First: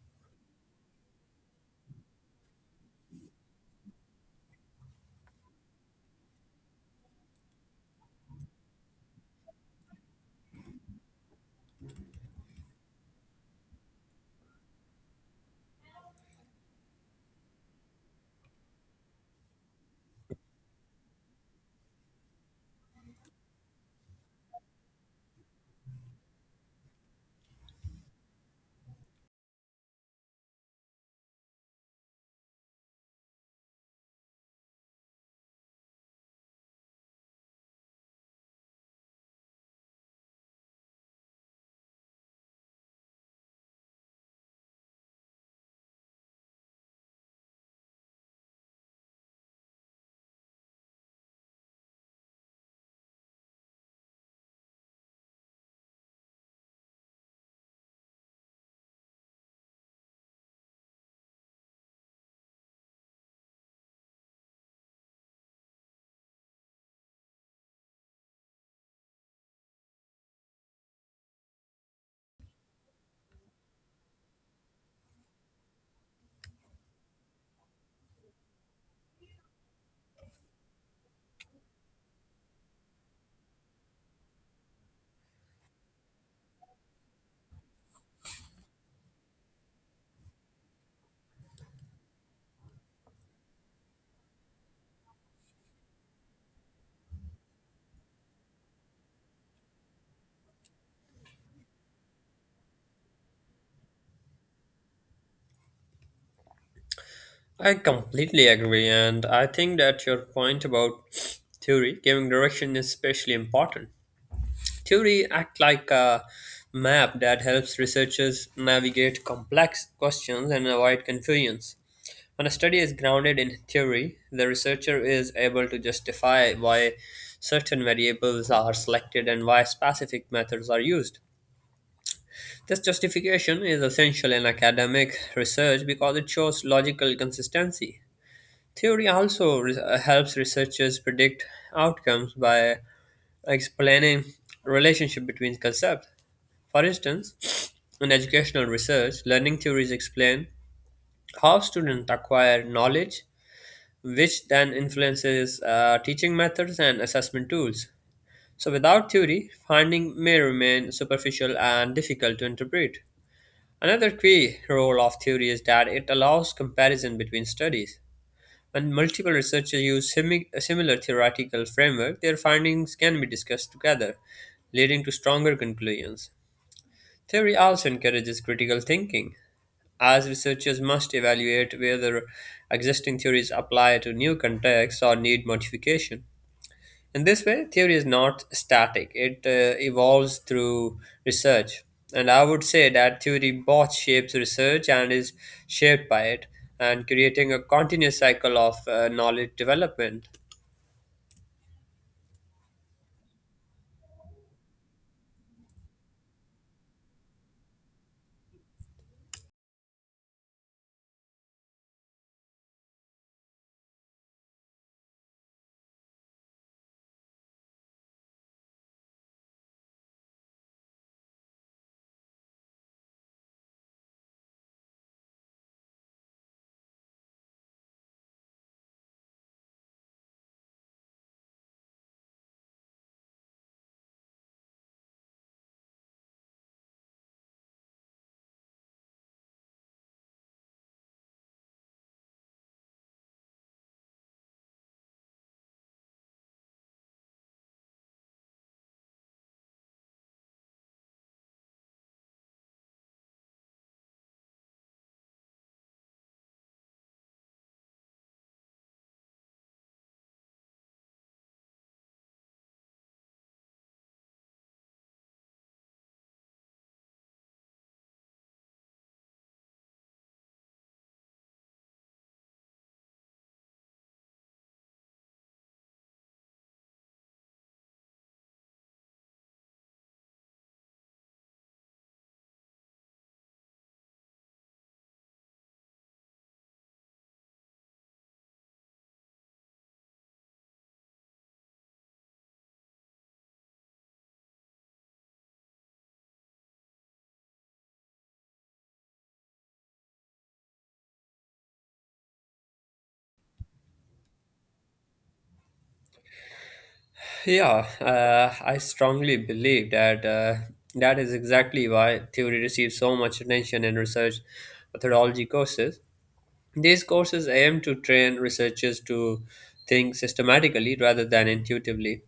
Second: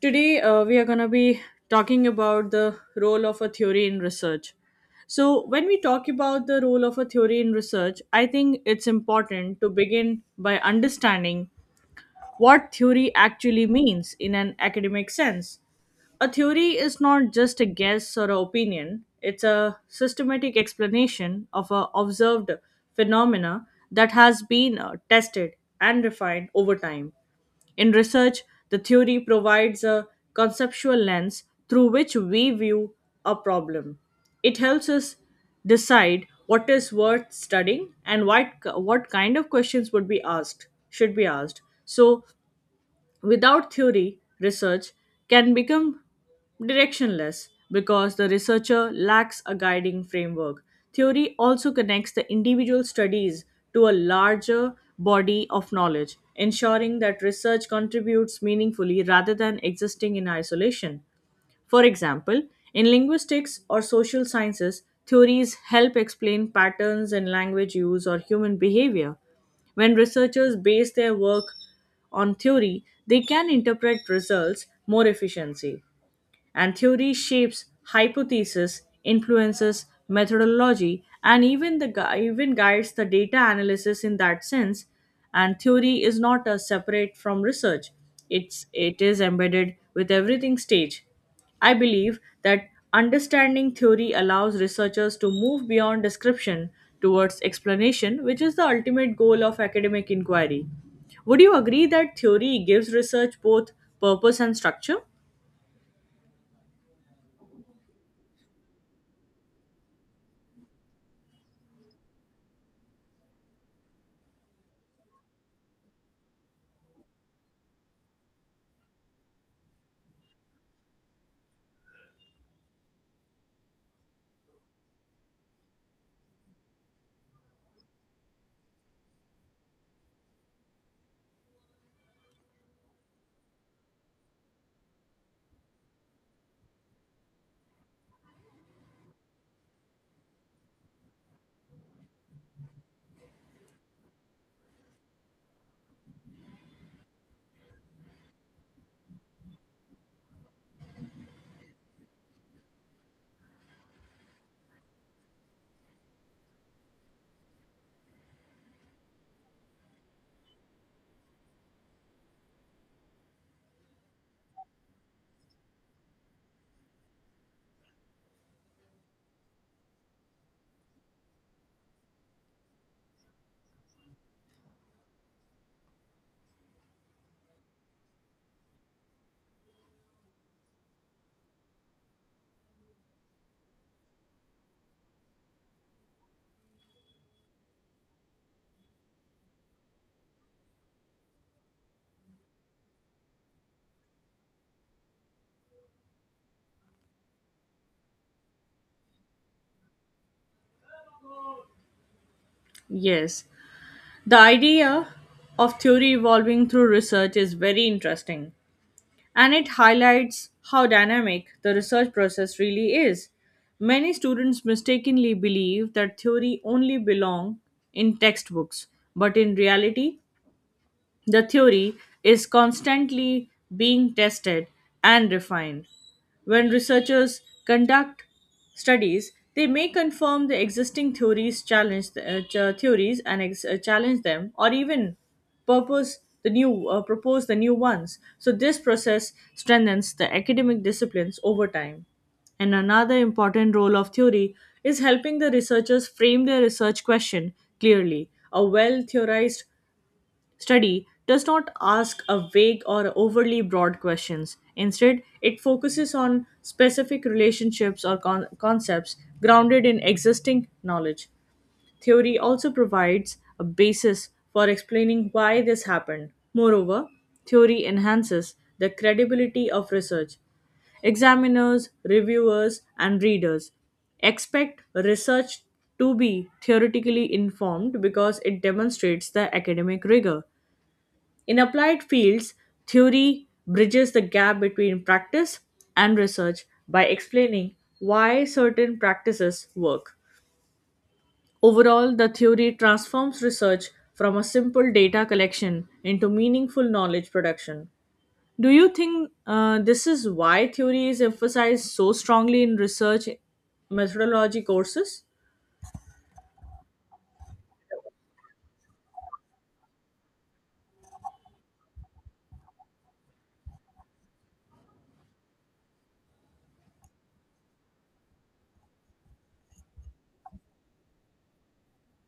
Today, we are going to be talking about the role of a theory in research. So, when we talk about the role of a theory in research, I think it's important to begin by understanding what theory actually means in an academic sense. A theory is not just a guess or an opinion, it's a systematic explanation of a observed phenomena that has been tested and refined over time. In research, the theory provides a conceptual lens through which we view a problem. It helps us decide what is worth studying and what kind of questions would be asked, should be asked. So, without theory, research can become directionless because the researcher lacks a guiding framework. Theory also connects the individual studies to a larger body of knowledge, ensuring that research contributes meaningfully rather than existing in isolation. For example, in linguistics or social sciences, theories help explain patterns in language use or human behavior. When researchers base their work on theory, they can interpret results more efficiently and theory shapes hypotheses, influences methodology, and even guides the data analysis in that sense. And theory is not a separate from research; it is embedded with everything stage. I believe that understanding theory allows researchers to move beyond description towards explanation, which is the ultimate goal of academic inquiry. Would you agree that theory gives research both purpose and structure? I completely agree, and I think that your point about theory giving direction is especially important. Theory act like a map that helps researchers navigate complex questions and avoid confusions. When a study is grounded in theory, the researcher is able to justify why certain variables are selected and why specific methods are used. This justification is essential in academic research because it shows logical consistency. Theory also helps researchers predict outcomes by explaining relationship between concepts. For instance, in educational research, learning theories explain how students acquire knowledge, which then influences teaching methods and assessment tools. So, without theory, finding may remain superficial and difficult to interpret. Another key role of theory is that it allows comparison between studies. When multiple researchers use a similar theoretical framework, their findings can be discussed together, leading to stronger conclusions. Theory also encourages critical thinking, as researchers must evaluate whether existing theories apply to new contexts or need modification. In this way, theory is not static, it evolves through research. And I would say that theory both shapes research and is shaped by it, and creating a continuous cycle of knowledge development. Yes. The idea of theory evolving through research is very interesting, and it highlights how dynamic the research process really is. Many students mistakenly believe that theory only belong in textbooks, but in reality, the theory is constantly being tested and refined. When researchers conduct studies, they may confirm the existing theories, challenge theories, and challenge them, or even purpose the new propose the new ones. So this process strengthens the academic disciplines over time. And another important role of theory is helping the researchers frame their research question clearly. A well theorized study does not ask a vague or overly broad questions. Instead, it focuses on specific relationships or concepts grounded in existing knowledge. Theory also provides a basis for explaining why this happened. Moreover, theory enhances the credibility of research. Examiners, reviewers, and readers expect research to be theoretically informed because it demonstrates the academic rigor in applied fields, theory bridges the gap between practice and research by explaining why certain practices work. Overall, the theory transforms research from a simple data collection into meaningful knowledge production. Do you think this is why theory is emphasized so strongly in research methodology courses? Yeah, I strongly believe that that is exactly why theory receives so much attention in research methodology courses. These courses aim to train researchers to think systematically rather than intuitively.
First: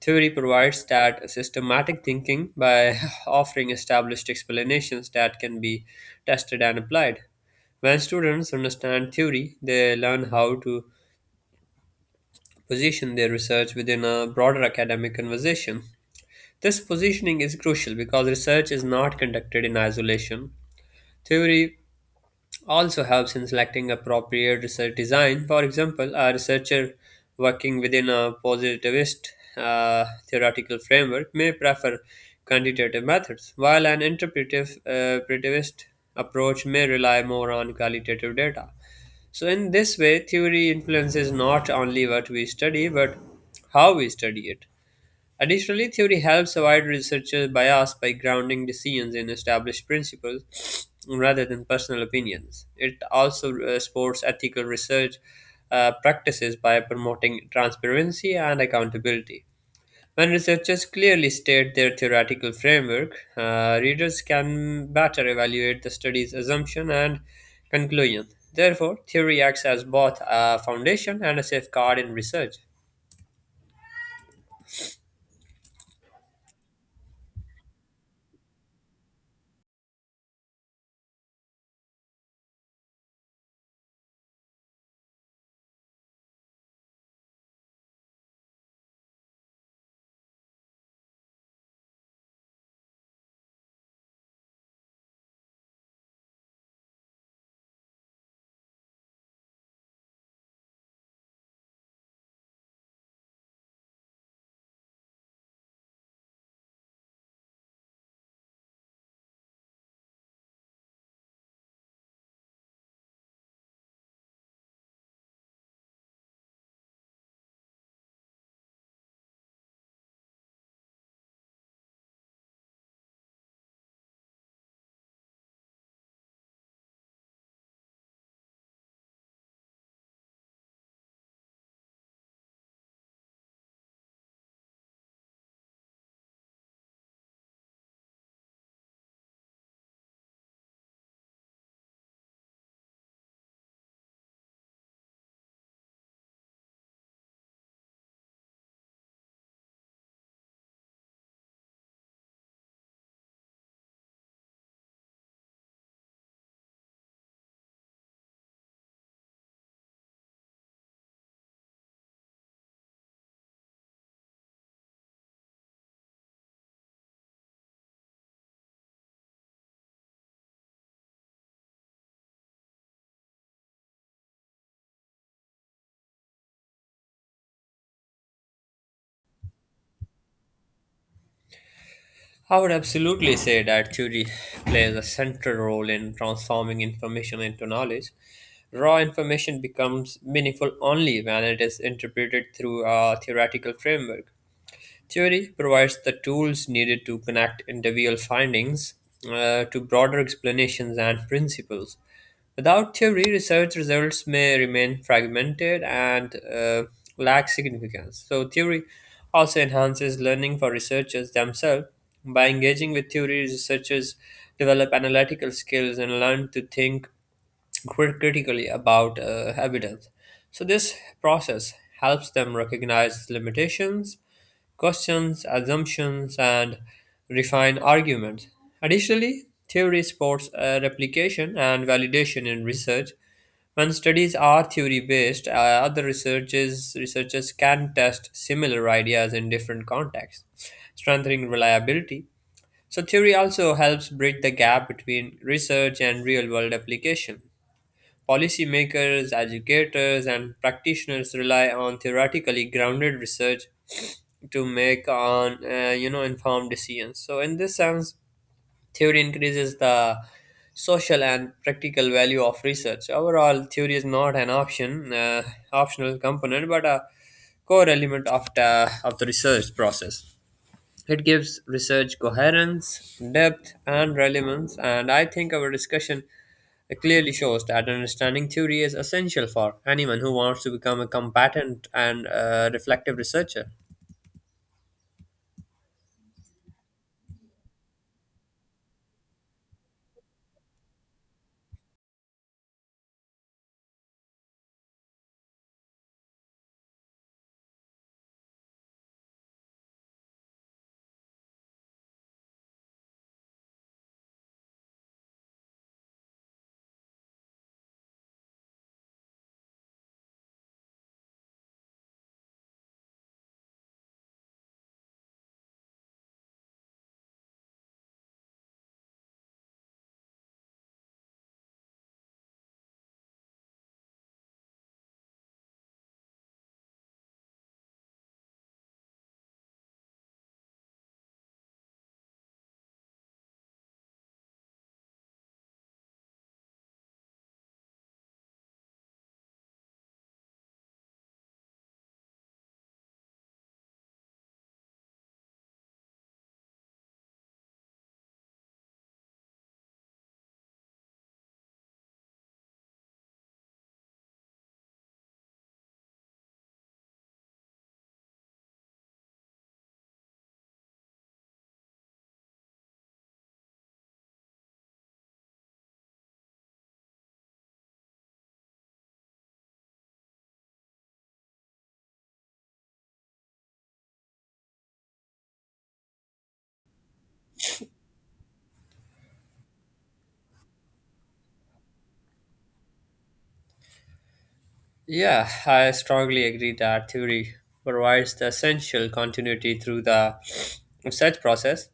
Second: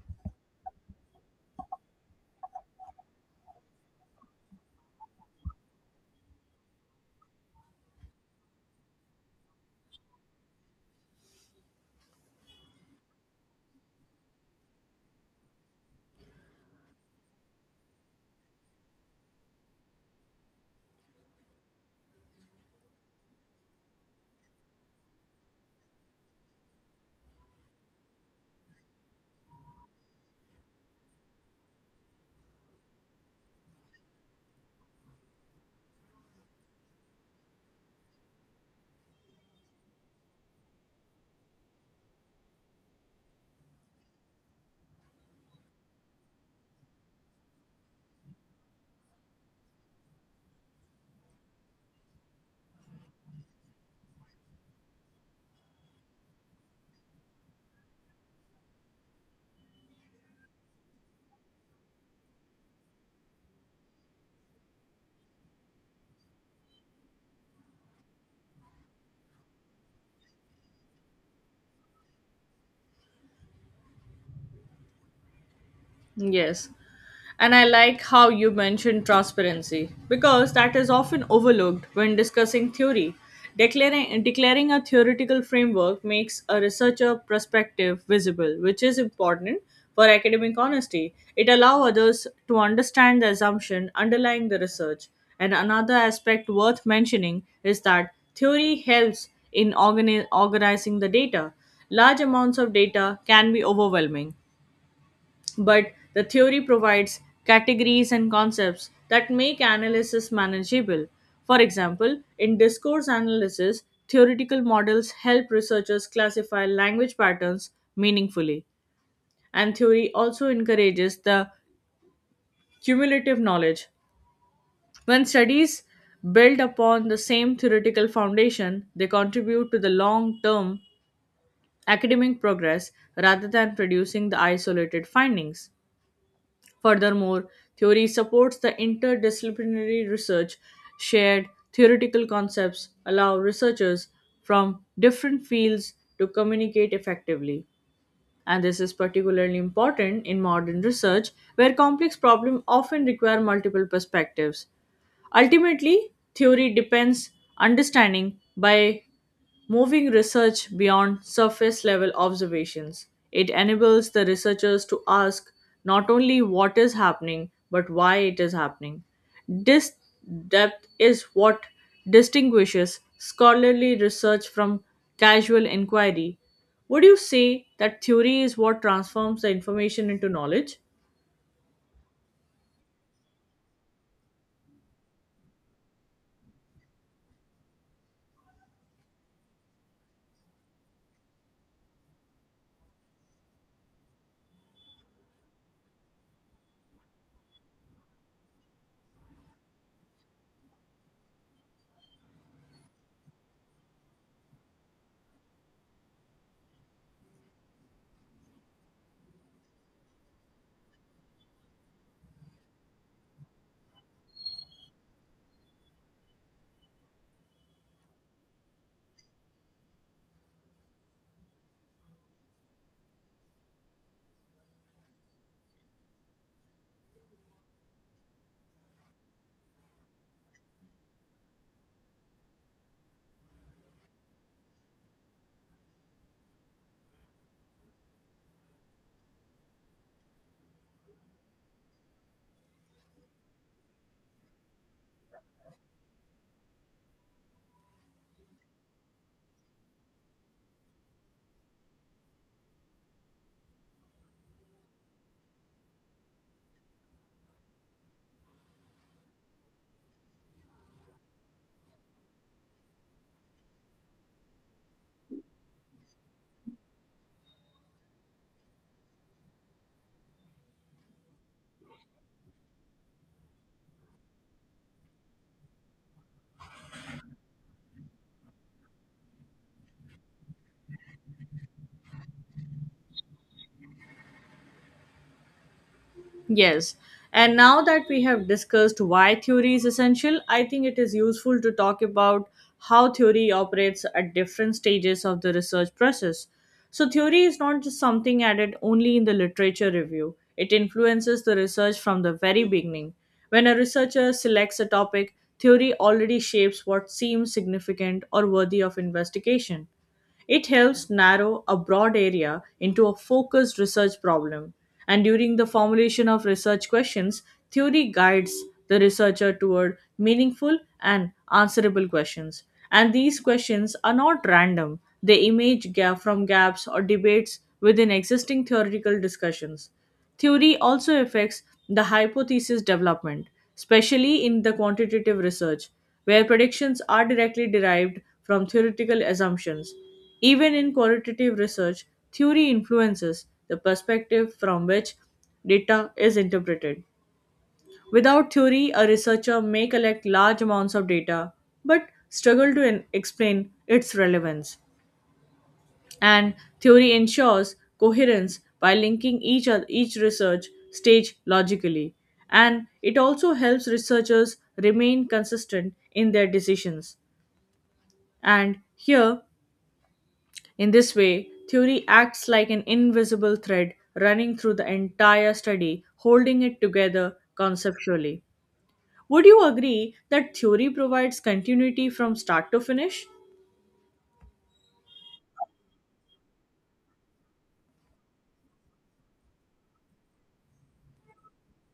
Theory provides that systematic thinking by offering established explanations that can be tested and applied. When students understand theory, they learn how to position their research within a broader academic conversation. This positioning is crucial because research is not conducted in isolation. Theory also helps in selecting appropriate research design. For example, a researcher working within a positivist theoretical framework may prefer quantitative methods, while an interpretive interpretivist approach may rely more on qualitative data. So, in this way, theory influences not only what we study but how we study it. Additionally, theory helps avoid researcher bias by grounding decisions in established principles rather than personal opinions. It also supports ethical research practices by promoting transparency and accountability. When researchers clearly state their theoretical framework, readers can better evaluate the study's assumption and conclusion. Therefore, theory acts as both a foundation and a safeguard in research. Yes. And I like how you mentioned transparency because that is often overlooked when discussing theory. Declaring a theoretical framework makes a researcher perspective visible, which is important for academic honesty. It allows others to understand the assumption underlying the research. And another aspect worth mentioning is that theory helps in organizing the data. Large amounts of data can be overwhelming, but the theory provides categories and concepts that make analysis manageable. For example, in discourse analysis, theoretical models help researchers classify language patterns meaningfully, and theory also encourages the cumulative knowledge. When studies build upon the same theoretical foundation, they contribute to the long term academic progress rather than producing the isolated findings. Furthermore, theory supports the interdisciplinary research. Shared theoretical concepts allow researchers from different fields to communicate effectively. And this is particularly important in modern research, where complex problems often require multiple perspectives. Ultimately, theory depends understanding by moving research beyond surface level observations, it enables the researchers to ask not only what is happening, but why it is happening. This depth is what distinguishes scholarly research from casual inquiry. Would you say that theory is what transforms the information into knowledge? I would absolutely say that theory plays a central role in transforming information into knowledge. Raw information becomes meaningful only when it is interpreted through a theoretical framework. Theory provides the tools needed to connect individual findings to broader explanations and principles. Without theory, research results may remain fragmented and lack significance. So, theory also enhances learning for researchers themselves. By engaging with theory, researchers develop analytical skills and learn to think critically about evidence. So, this process helps them recognize limitations questions, assumptions, and refine arguments. Additionally, theory supports replication and validation in research. When studies are theory based, other researchers can test similar ideas in different contexts, strengthening reliability. So, theory also helps bridge the gap between research and real world application. Policymakers, educators, and practitioners rely on theoretically grounded research to make on you know informed decisions. So, in this sense, theory increases the social and practical value of research. Overall, theory is not an optional component but a core element of the research process. It gives research coherence, depth, and relevance, and I think our discussion clearly shows that understanding theory is essential for anyone who wants to become a competent and reflective researcher. Yes. And now that we have discussed why theory is essential, I think it is useful to talk about how theory operates at different stages of the research process. So, theory is not just something added only in the literature review, it influences the research from the very beginning. When a researcher selects a topic, theory already shapes what seems significant or worthy of investigation. It helps narrow a broad area into a focused research problem. And during the formulation of research questions, theory guides the researcher toward meaningful and answerable questions. And these questions are not random, they emerge from gaps or debates within existing theoretical discussions. Theory also affects the hypothesis development, especially in the quantitative research, where predictions are directly derived from theoretical assumptions. Even in qualitative research, theory influences the perspective from which data is interpreted. Without theory, a researcher may collect large amounts of data but struggle to explain its relevance. And theory ensures coherence by linking each research stage logically. And it also helps researchers remain consistent in their decisions. And here, In this way, theory acts like an invisible thread running through the entire study, holding it together conceptually. Would you agree that theory provides continuity from start to finish? Yeah, I strongly agree that theory provides the essential continuity through the research process.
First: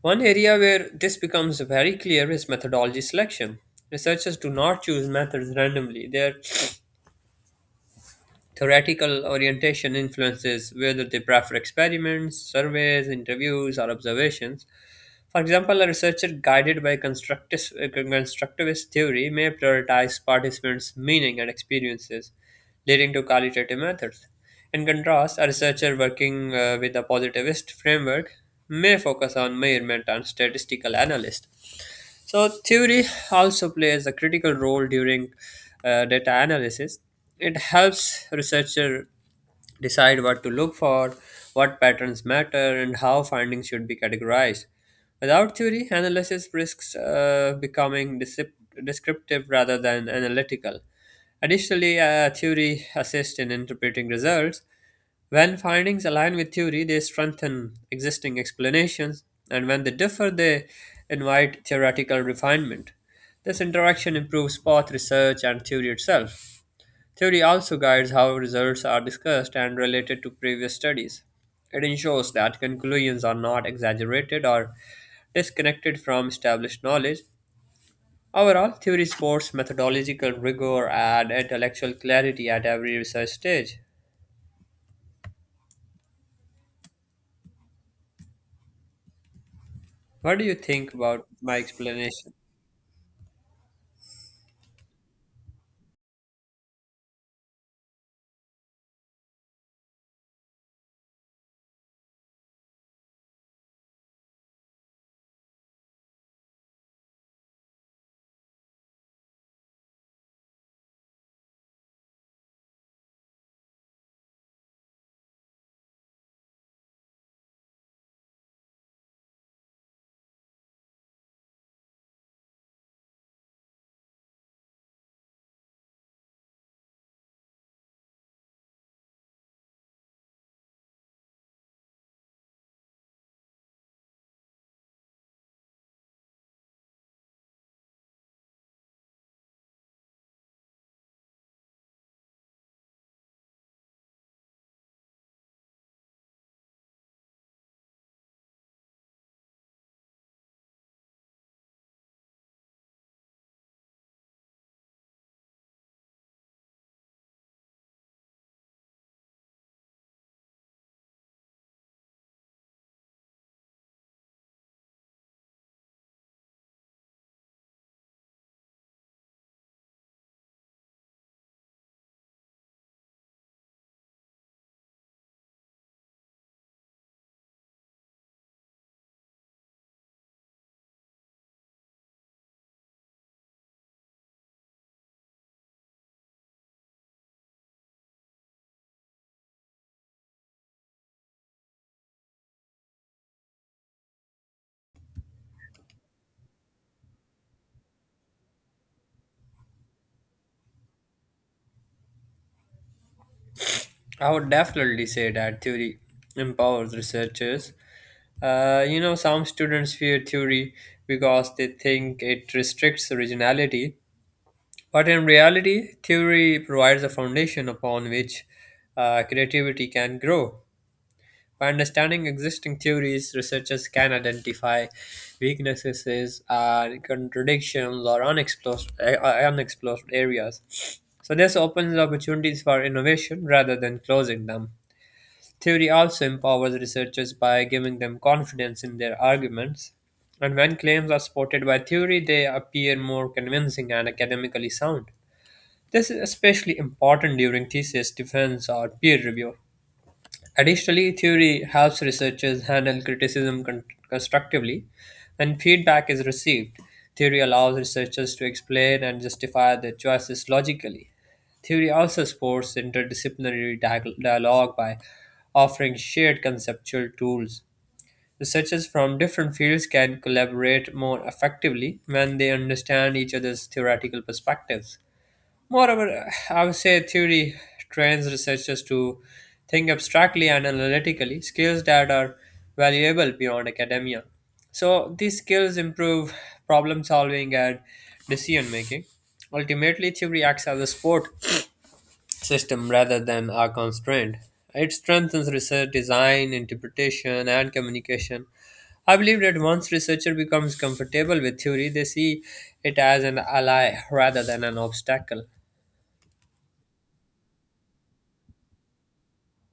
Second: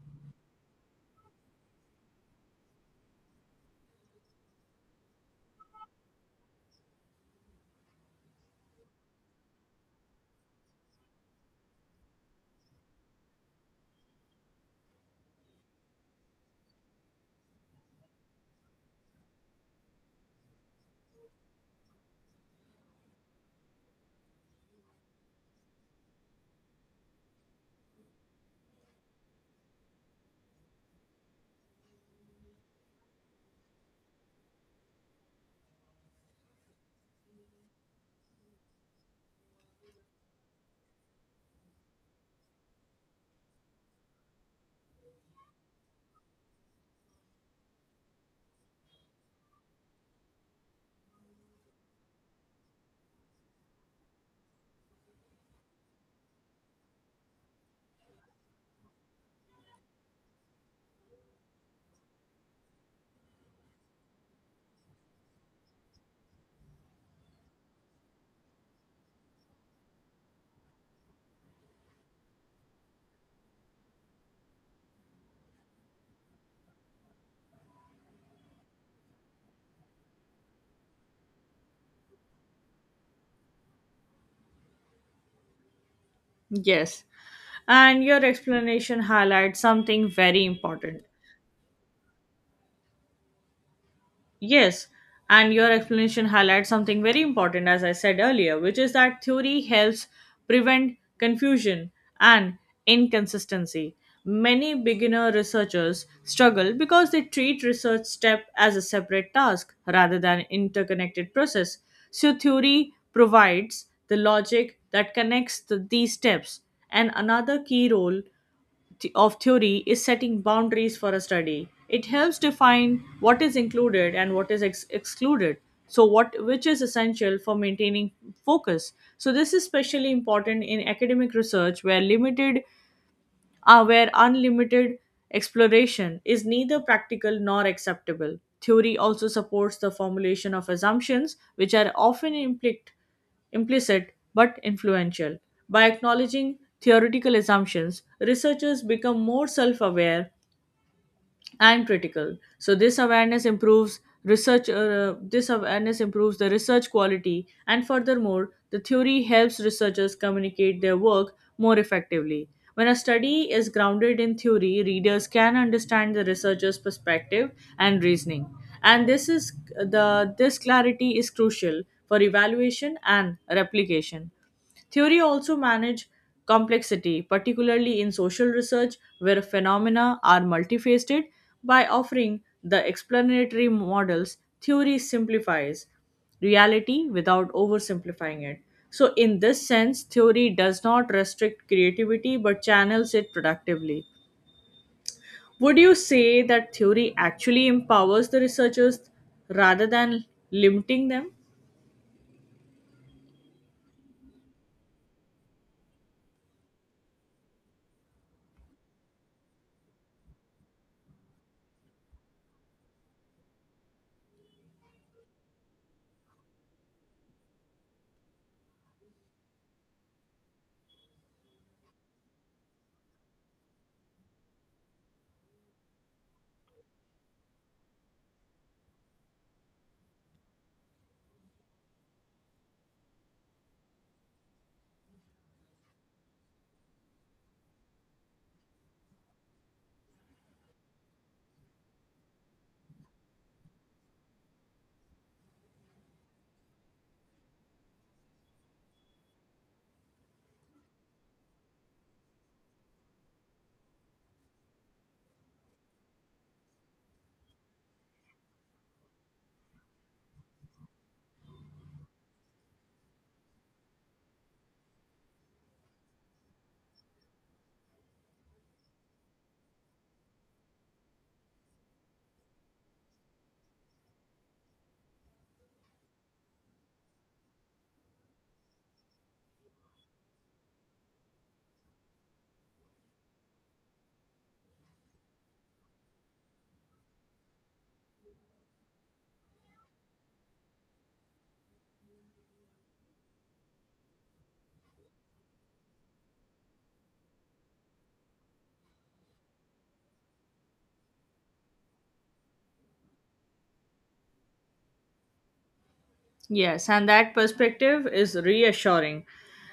One area where this becomes very clear is methodology selection. Researchers do not choose methods randomly. Their theoretical orientation influences whether they prefer experiments, surveys, interviews, or observations. For example, a researcher guided by constructivist theory may prioritize participants' meaning and experiences, leading to qualitative methods. In contrast, a researcher working with a positivist framework may focus on measurement and statistical analysis. So, theory also plays a critical role during data analysis. It helps researcher decide what to look for, what patterns matter, and how findings should be categorized. Without theory, analysis risks becoming descriptive rather than analytical. Additionally, theory assists in interpreting results. When findings align with theory, they strengthen existing explanations, and when they differ, they invite theoretical refinement. This interaction improves both research and theory itself. Theory also guides how results are discussed and related to previous studies. It ensures that conclusions are not exaggerated or disconnected from established knowledge. Overall, theory supports methodological rigor and intellectual clarity at every research stage. Yes, and your explanation highlights something What very do you think important. about my explanation? Yes, and your explanation highlights something very important, as I said earlier, which is that theory helps prevent confusion and inconsistency. Many beginner researchers struggle because they treat research step as a separate task rather than interconnected process. So, theory provides the logic that connects these steps. And another key role of theory is setting boundaries for a study. It helps define what is included and what is excluded. So, what which is essential for maintaining focus. So, this is especially important in academic research where unlimited exploration is neither practical nor acceptable. Theory also supports the formulation of assumptions, which are often implicit but influential. By acknowledging theoretical assumptions, researchers become more self aware and critical, so this awareness improves the research quality. And furthermore, the theory helps researchers communicate their work more effectively. When a study is grounded in theory, readers can understand the researcher's perspective and reasoning, and this clarity is crucial for evaluation and replication. Theory also manage complexity, particularly in social research where phenomena are multifaceted. By offering the explanatory models, theory simplifies reality without oversimplifying it. So, in this sense, theory does not restrict creativity but channels it productively. Would you say that theory actually empowers the researchers rather than limiting them? I would definitely say that theory empowers researchers. You know, some students fear theory because they think it restricts originality, but in reality, theory provides a foundation upon which creativity can grow. By understanding existing theories, researchers can identify weaknesses and contradictions or unexplored areas. So, this opens opportunities for innovation rather than closing them. Theory also empowers researchers by giving them confidence in their arguments. And when claims are supported by theory, they appear more convincing and academically sound. This is especially important during thesis defense or peer review. Additionally, theory helps researchers handle criticism constructively. When feedback is received, theory allows researchers to explain and justify their choices logically. Theory also supports interdisciplinary dialogue by offering shared conceptual tools. Researchers from different fields can collaborate more effectively when they understand each other's theoretical perspectives. Moreover, I would say theory trains researchers to think abstractly and analytically, skills that are valuable beyond academia. So, these skills improve problem solving and decision making. Ultimately, theory acts as a support system rather than a constraint. It strengthens research design, interpretation, and communication. I believe that once researcher becomes comfortable with theory, they see it as an ally rather than an obstacle. Yes, and that perspective is reassuring,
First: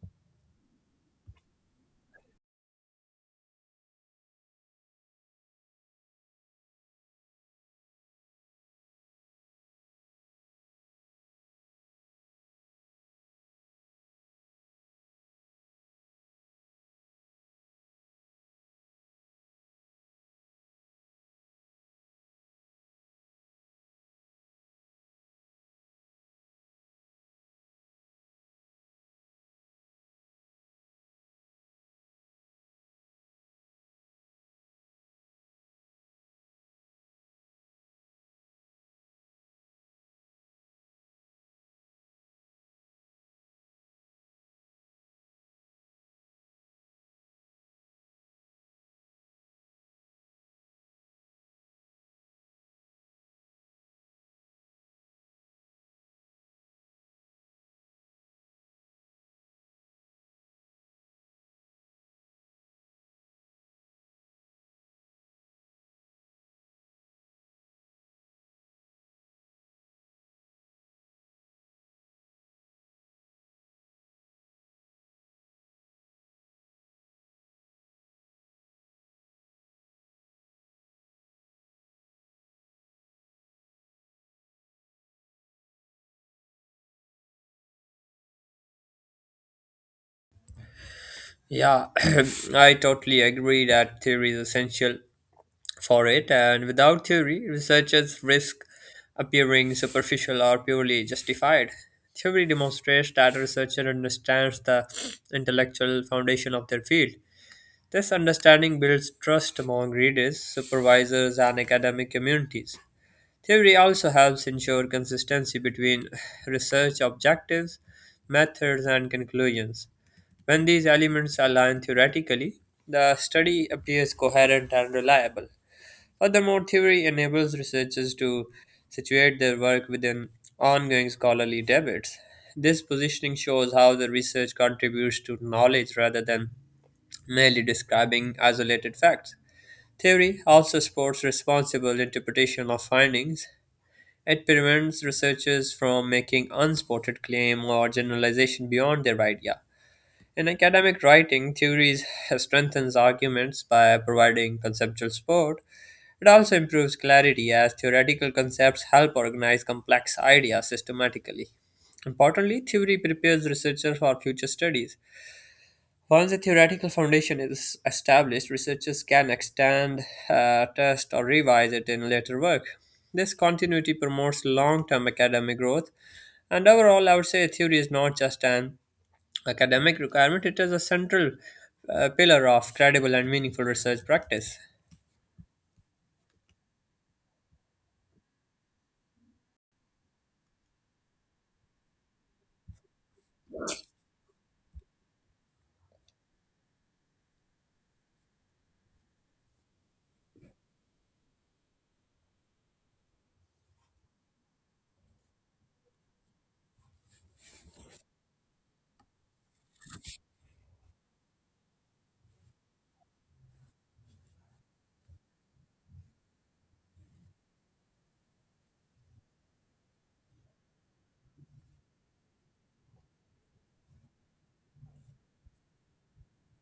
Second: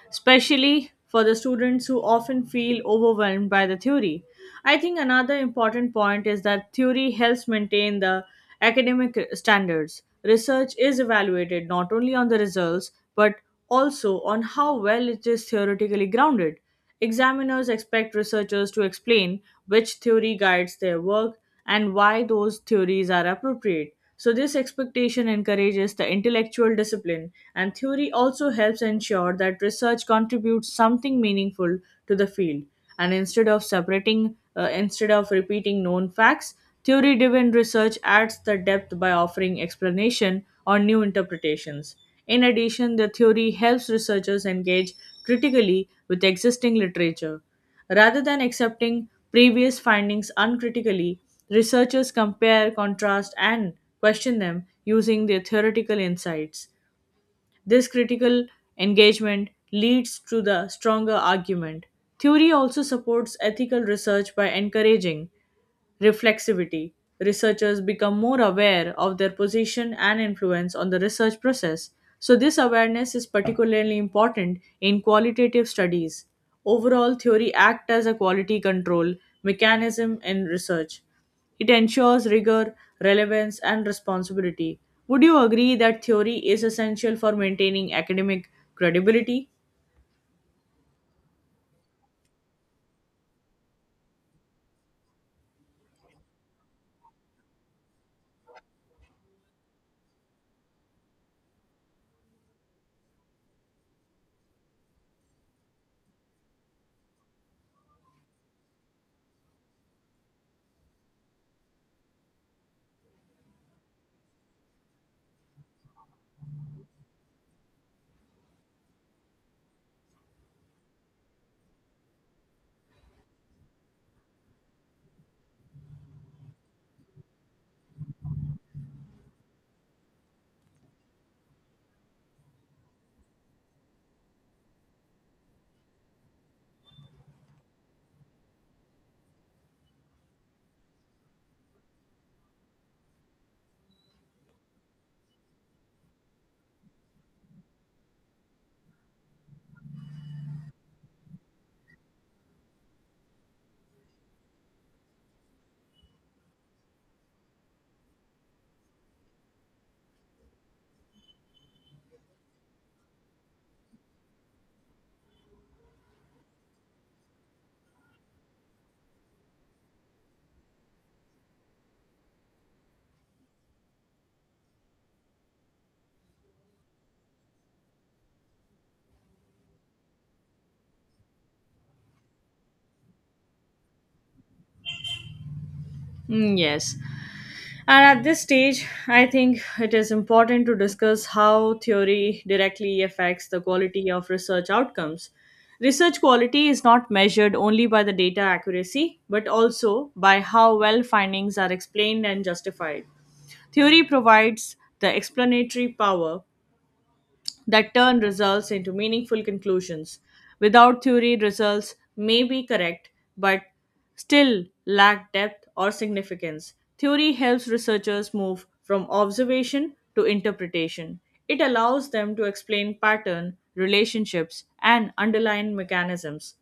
especially for the students who often feel overwhelmed by the theory. I think another important point is that theory helps maintain the academic standards. Research is evaluated not only on the results but also on how well it is theoretically grounded. Examiners expect researchers to explain which theory guides their work and why those theories are appropriate. So, this expectation encourages the intellectual discipline, and theory also helps ensure that research contributes something meaningful to the field. And instead of repeating known facts, theory driven research adds the depth by offering explanation or new interpretations. In addition, the theory helps researchers engage critically with existing literature rather than accepting previous findings uncritically. Researchers compare, contrast, and question them using their theoretical insights. This critical engagement leads to the stronger argument. Theory also supports ethical research by encouraging reflexivity. Researchers become more aware of their position and influence on the research process. So, this awareness is particularly important in qualitative studies. Overall, theory acts as a quality control mechanism in research. It ensures rigor, relevance, and responsibility. Would you agree that theory is essential for maintaining academic credibility? Yeah, I totally agree that theory is essential for it, and without theory, researchers risk appearing superficial or purely justified. Theory demonstrates that a researcher understands the intellectual foundation of their field. This understanding builds trust among readers, supervisors, and academic communities. Theory also helps ensure consistency between research objectives, methods, and conclusions. When these elements align theoretically, the study appears coherent and reliable. Furthermore, theory enables researchers to situate their work within ongoing scholarly debates. This positioning shows how the research contributes to knowledge rather than merely describing isolated facts. Theory also supports responsible interpretation of findings. It prevents researchers from making unsupported claim or generalization beyond their idea. In academic writing, theories strengthens arguments by providing conceptual support. It also improves clarity as theoretical concepts help organize complex ideas systematically. Importantly, theory prepares researchers for future studies. Once a theoretical foundation is established, researchers can extend, test, or revise it in later work. This continuity promotes long term academic growth, and overall, I would say theory is not just an academic requirement, it is a central pillar of credible and meaningful research practice. Mm, yes. And at this stage, I think it is important to discuss how theory directly affects the quality of research outcomes. Research quality is not measured only by the data accuracy, but also by how well findings are explained and justified. Theory provides the explanatory power that turn results into meaningful conclusions. Without theory, results may be correct but still lack depth or significance. Theory helps researchers move from observation to interpretation. It allows them to explain pattern, relationships, and underlying mechanisms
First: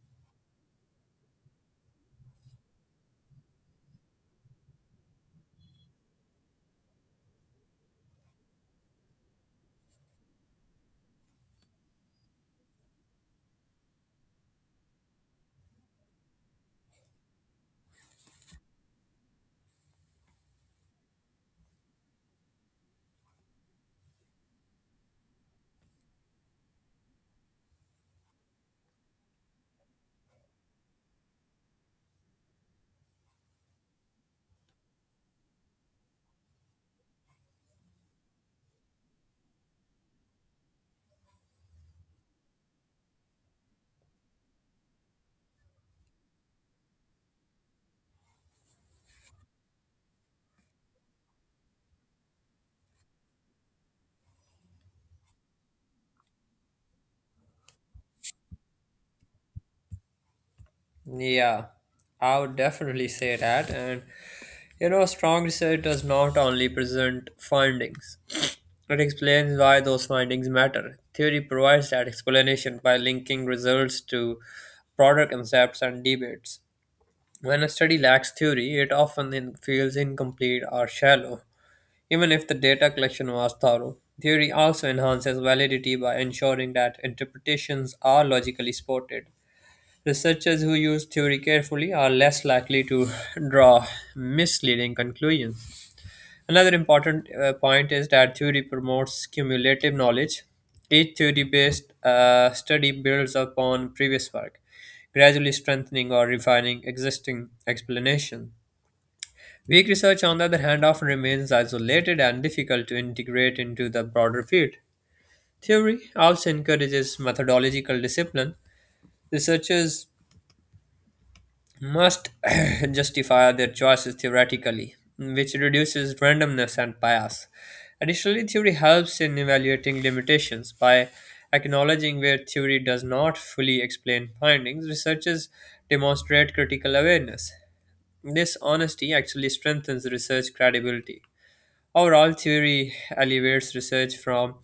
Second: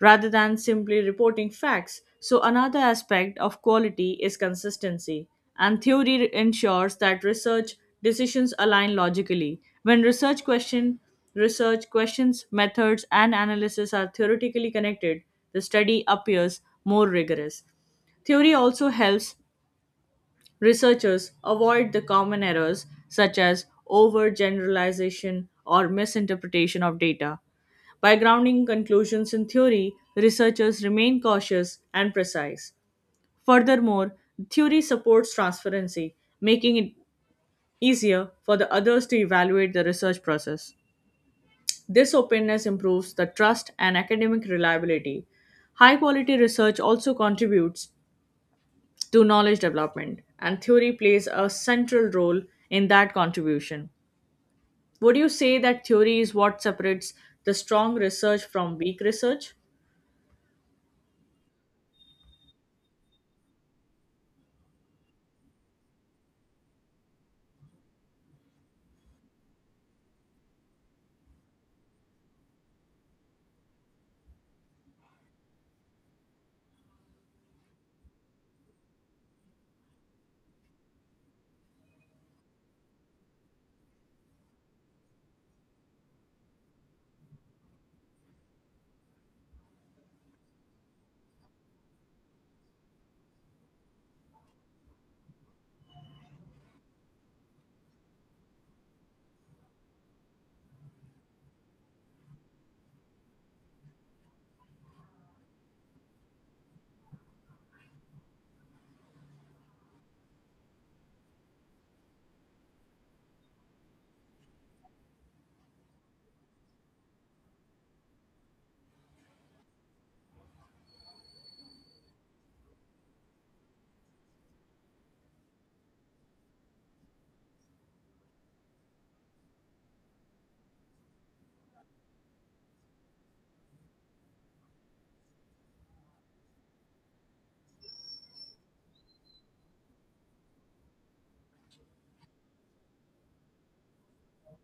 rather than simply reporting facts. So, another aspect of quality is consistency, and theory ensures that research decisions align logically. When research questions, methods, and analysis are theoretically connected, the study appears more rigorous. Theory also helps researchers avoid the common errors such as overgeneralization or misinterpretation of data. By grounding conclusions in theory, researchers remain cautious and precise. Furthermore, theory supports transparency, making it easier for the others to evaluate the research process. This openness improves the trust and academic reliability. High quality research also contributes to knowledge development, and theory plays a central role in that contribution. Would you say that theory is what separates the strong research from weak research? Yeah, I would definitely say that. And you know, strong research does not only present findings, it explains why those findings matter. Theory provides that explanation by linking results to broader concepts and debates. When a study lacks theory, it often feels incomplete or shallow. Even if the data collection was thorough, theory also enhances validity by ensuring that interpretations are logically supported. Researchers who use theory carefully are less likely to draw misleading conclusions. Another important point is that theory promotes cumulative knowledge. Each theory based study builds upon previous work, gradually strengthening or refining existing explanations. Weak research, on the other hand, often remains isolated and difficult to integrate into the broader field. Theory also encourages methodological discipline. Researchers must justify their choices theoretically, which reduces randomness and bias. Additionally, theory helps in evaluating limitations by acknowledging where theory does not fully explain findings. Researchers demonstrate critical awareness. This honesty actually strengthens research credibility. Overall, theory elevates research from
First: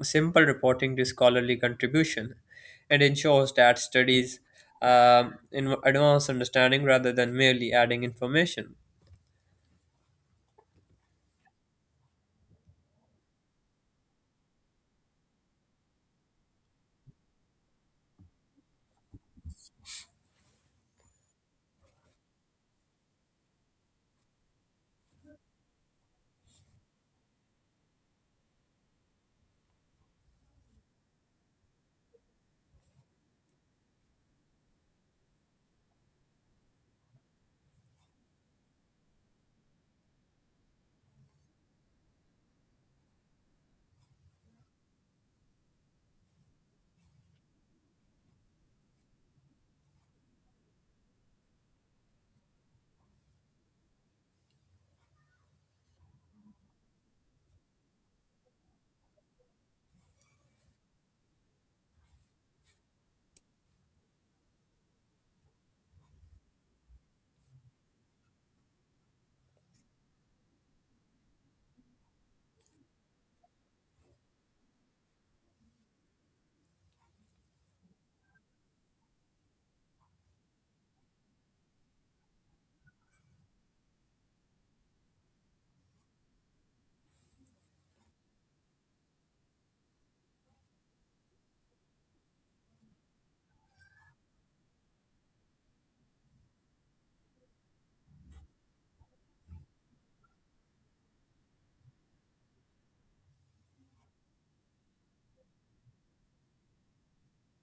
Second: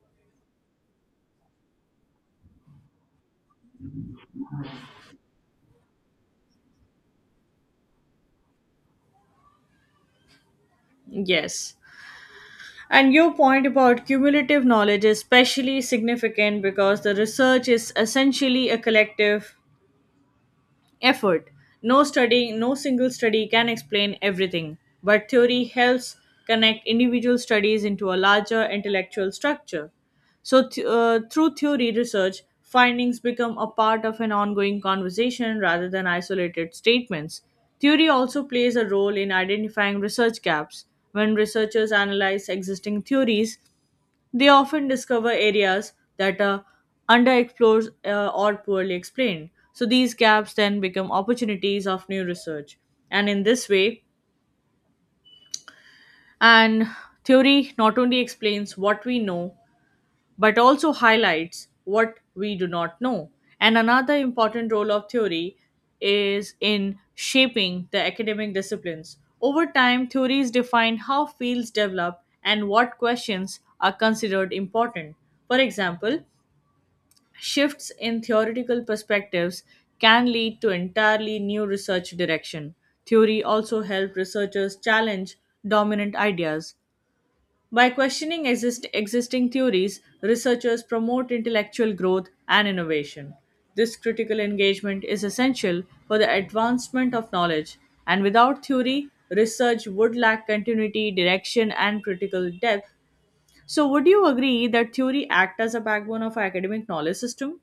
simple reporting to scholarly contribution and ensures that studies in advance understanding rather than merely adding information. Yes. And your point about cumulative knowledge is especially significant because the research is essentially a collective effort. No single study can explain everything, but theory helps connect individual studies into a larger intellectual structure. So, through theory research, findings become a part of an ongoing conversation rather than isolated statements. Theory also plays a role in identifying research gaps. When researchers analyze existing theories, they often discover areas that are underexplored or poorly explained. So these gaps then become opportunities of new research. And in this way, and theory not only explains what we know, but also highlights what we do not know. And another important role of theory is in shaping the academic disciplines. Over time, theories define how fields develop and what questions are considered important. For example, shifts in theoretical perspectives can lead to entirely new research direction. Theory also helps researchers challenge dominant ideas. By questioning existing theories, researchers promote intellectual growth and innovation. This critical engagement is essential for the advancement of knowledge, and without theory, research would lack continuity, direction, and critical depth. So, would you agree that theory acts as a backbone of our academic knowledge system?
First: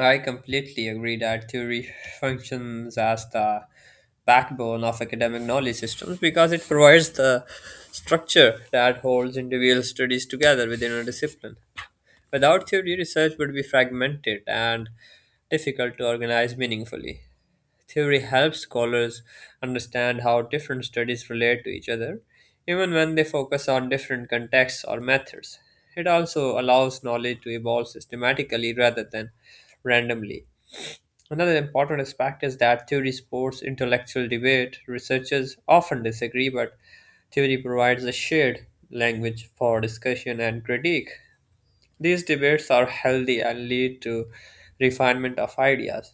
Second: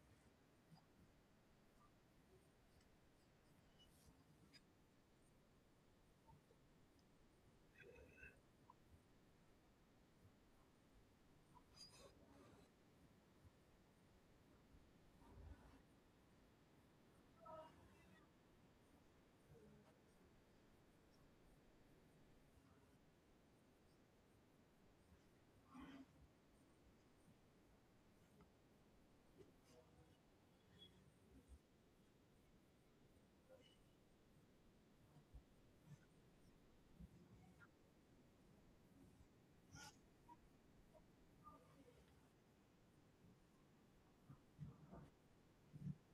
I completely agree that theory functions as the backbone of academic knowledge systems because it provides the structure that holds individual studies together within a discipline. Without theory, research would be fragmented and difficult to organize meaningfully. Theory helps scholars understand how different studies relate to each other, even when they focus on different contexts or methods. It also allows knowledge to evolve systematically rather than randomly. Another important aspect is that theory supports intellectual debate. Researchers often disagree, but theory provides a shared language for discussion and critique. These debates are healthy and lead to refinement of ideas.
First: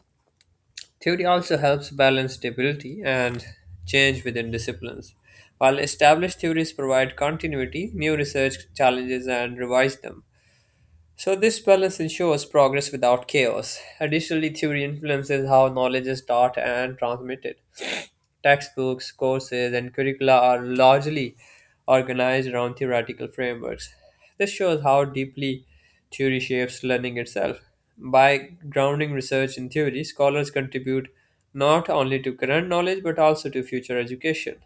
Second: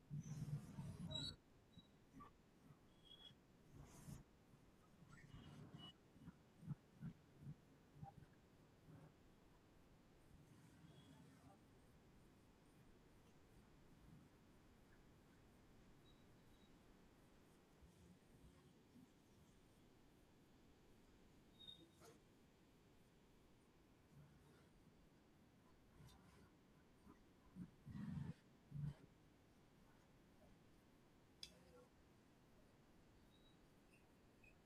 Theory also helps balance stability and change within disciplines. While established theories provide continuity, new research challenges and revise them. So, this balance ensures progress without chaos. Additionally, theory influences how knowledge is taught and transmitted. Textbooks, courses, and curricula are largely organized around theoretical frameworks. This shows how deeply theory shapes learning itself. By grounding research in theory, scholars contribute not only to current knowledge but also to future education.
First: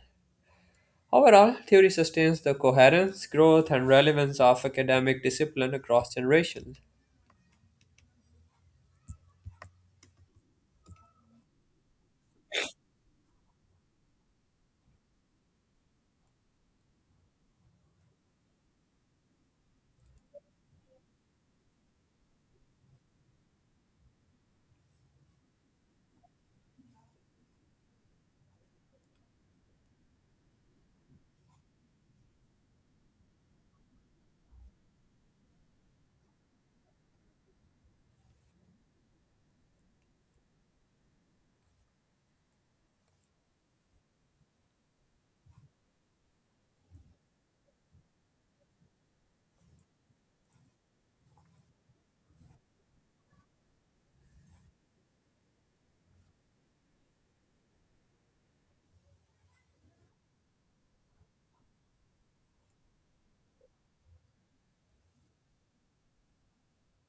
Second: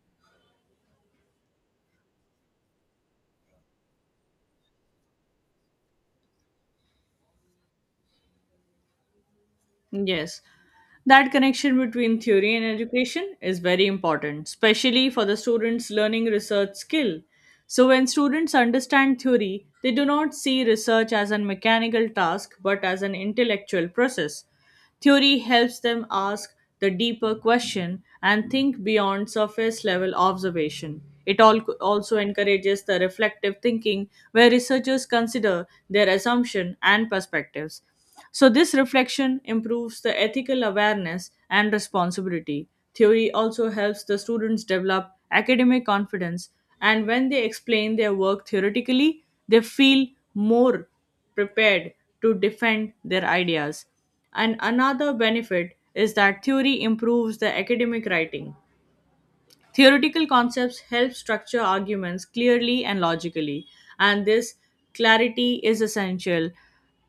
Overall, theory sustains the coherence, growth, and relevance of academic discipline across generations. Yes. That connection between theory and education is very important, especially for the students learning research skill. So when students understand theory, they do not see research as a mechanical task but as an intellectual process. Theory helps them ask the deeper question and think beyond surface level observation. It all also encourages the reflective thinking where researchers consider their assumption and perspectives. So, this reflection improves the ethical awareness and responsibility. Theory also helps the students develop academic confidence, and when they explain their work theoretically, they feel more prepared to defend their ideas. And another benefit is that theory improves the academic writing. Theoretical concepts help structure arguments clearly and logically, and this clarity is essential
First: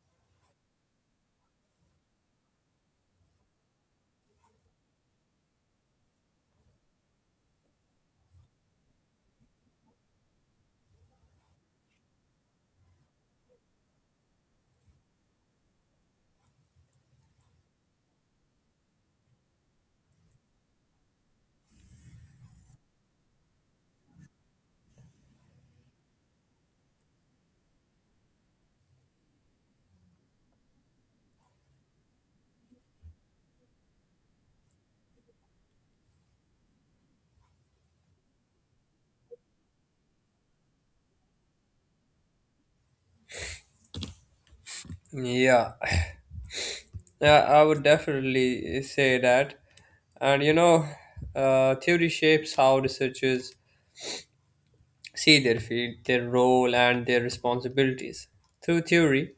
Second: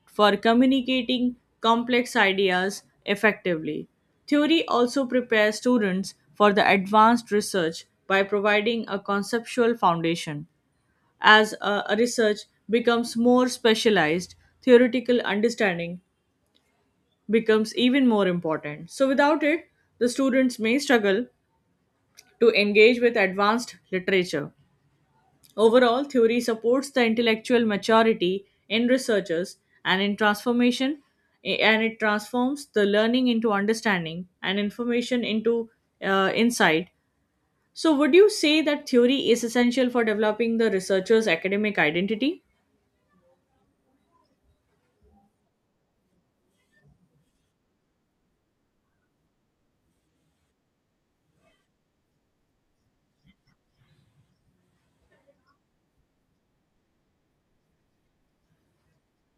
for communicating complex ideas effectively. Theory also prepares students for the advanced research by providing a conceptual foundation. As a research becomes more specialized, theoretical understanding becomes even more important. So, without it, the students may struggle to engage with advanced literature. Overall, theory supports the intellectual maturity in researchers and in transformation, and it transforms the learning into understanding and information into insight. So, would you say that theory is essential for developing the researcher's academic identity? Yeah, Yeah, I would definitely say that. And you know, theory shapes how researchers see their field, their role, and their responsibilities. Through theory,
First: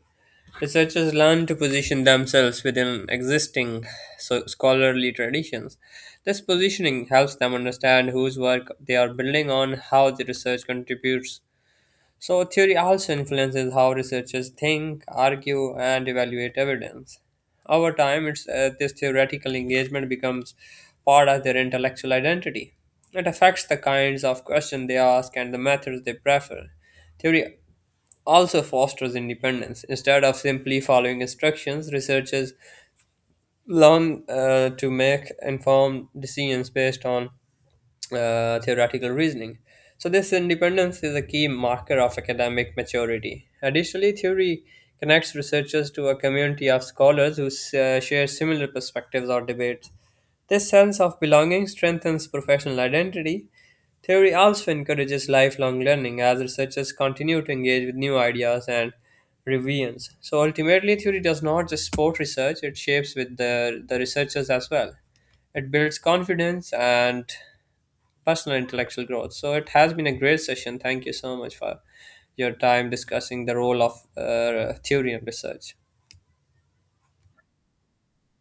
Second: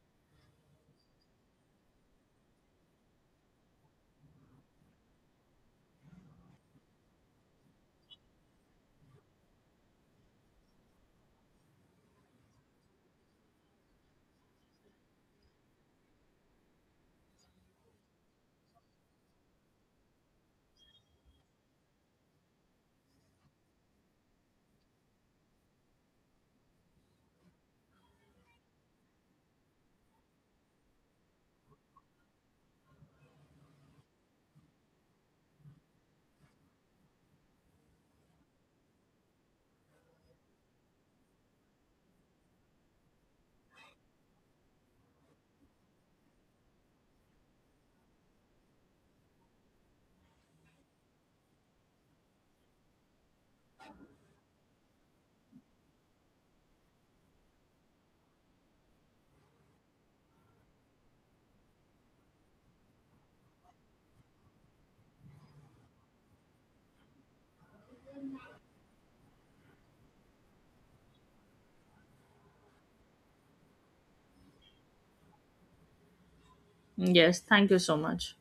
researchers learn to position themselves within existing scholarly traditions. This positioning helps them understand whose work they are building on, how the research contributes. So, theory also influences how researchers think, argue, and evaluate evidence. Over time, this theoretical engagement becomes part of their intellectual identity. It affects the kinds of questions they ask and the methods they prefer. Theory also fosters independence. Instead of simply following instructions, researchers learn to make informed decisions based on theoretical reasoning. So, this independence is a key marker of academic maturity. Additionally, theory connects researchers to a community of scholars who share similar perspectives or debates. This sense of belonging strengthens professional identity. Theory also encourages lifelong learning as researchers continue to engage with new ideas and revisions. So ultimately, theory does not just support research, it shapes the researchers as well. It builds confidence and personal intellectual growth. So it has been a great session. Thank you so much for your time discussing the role of theory and research. Mm, yes, thank you so much.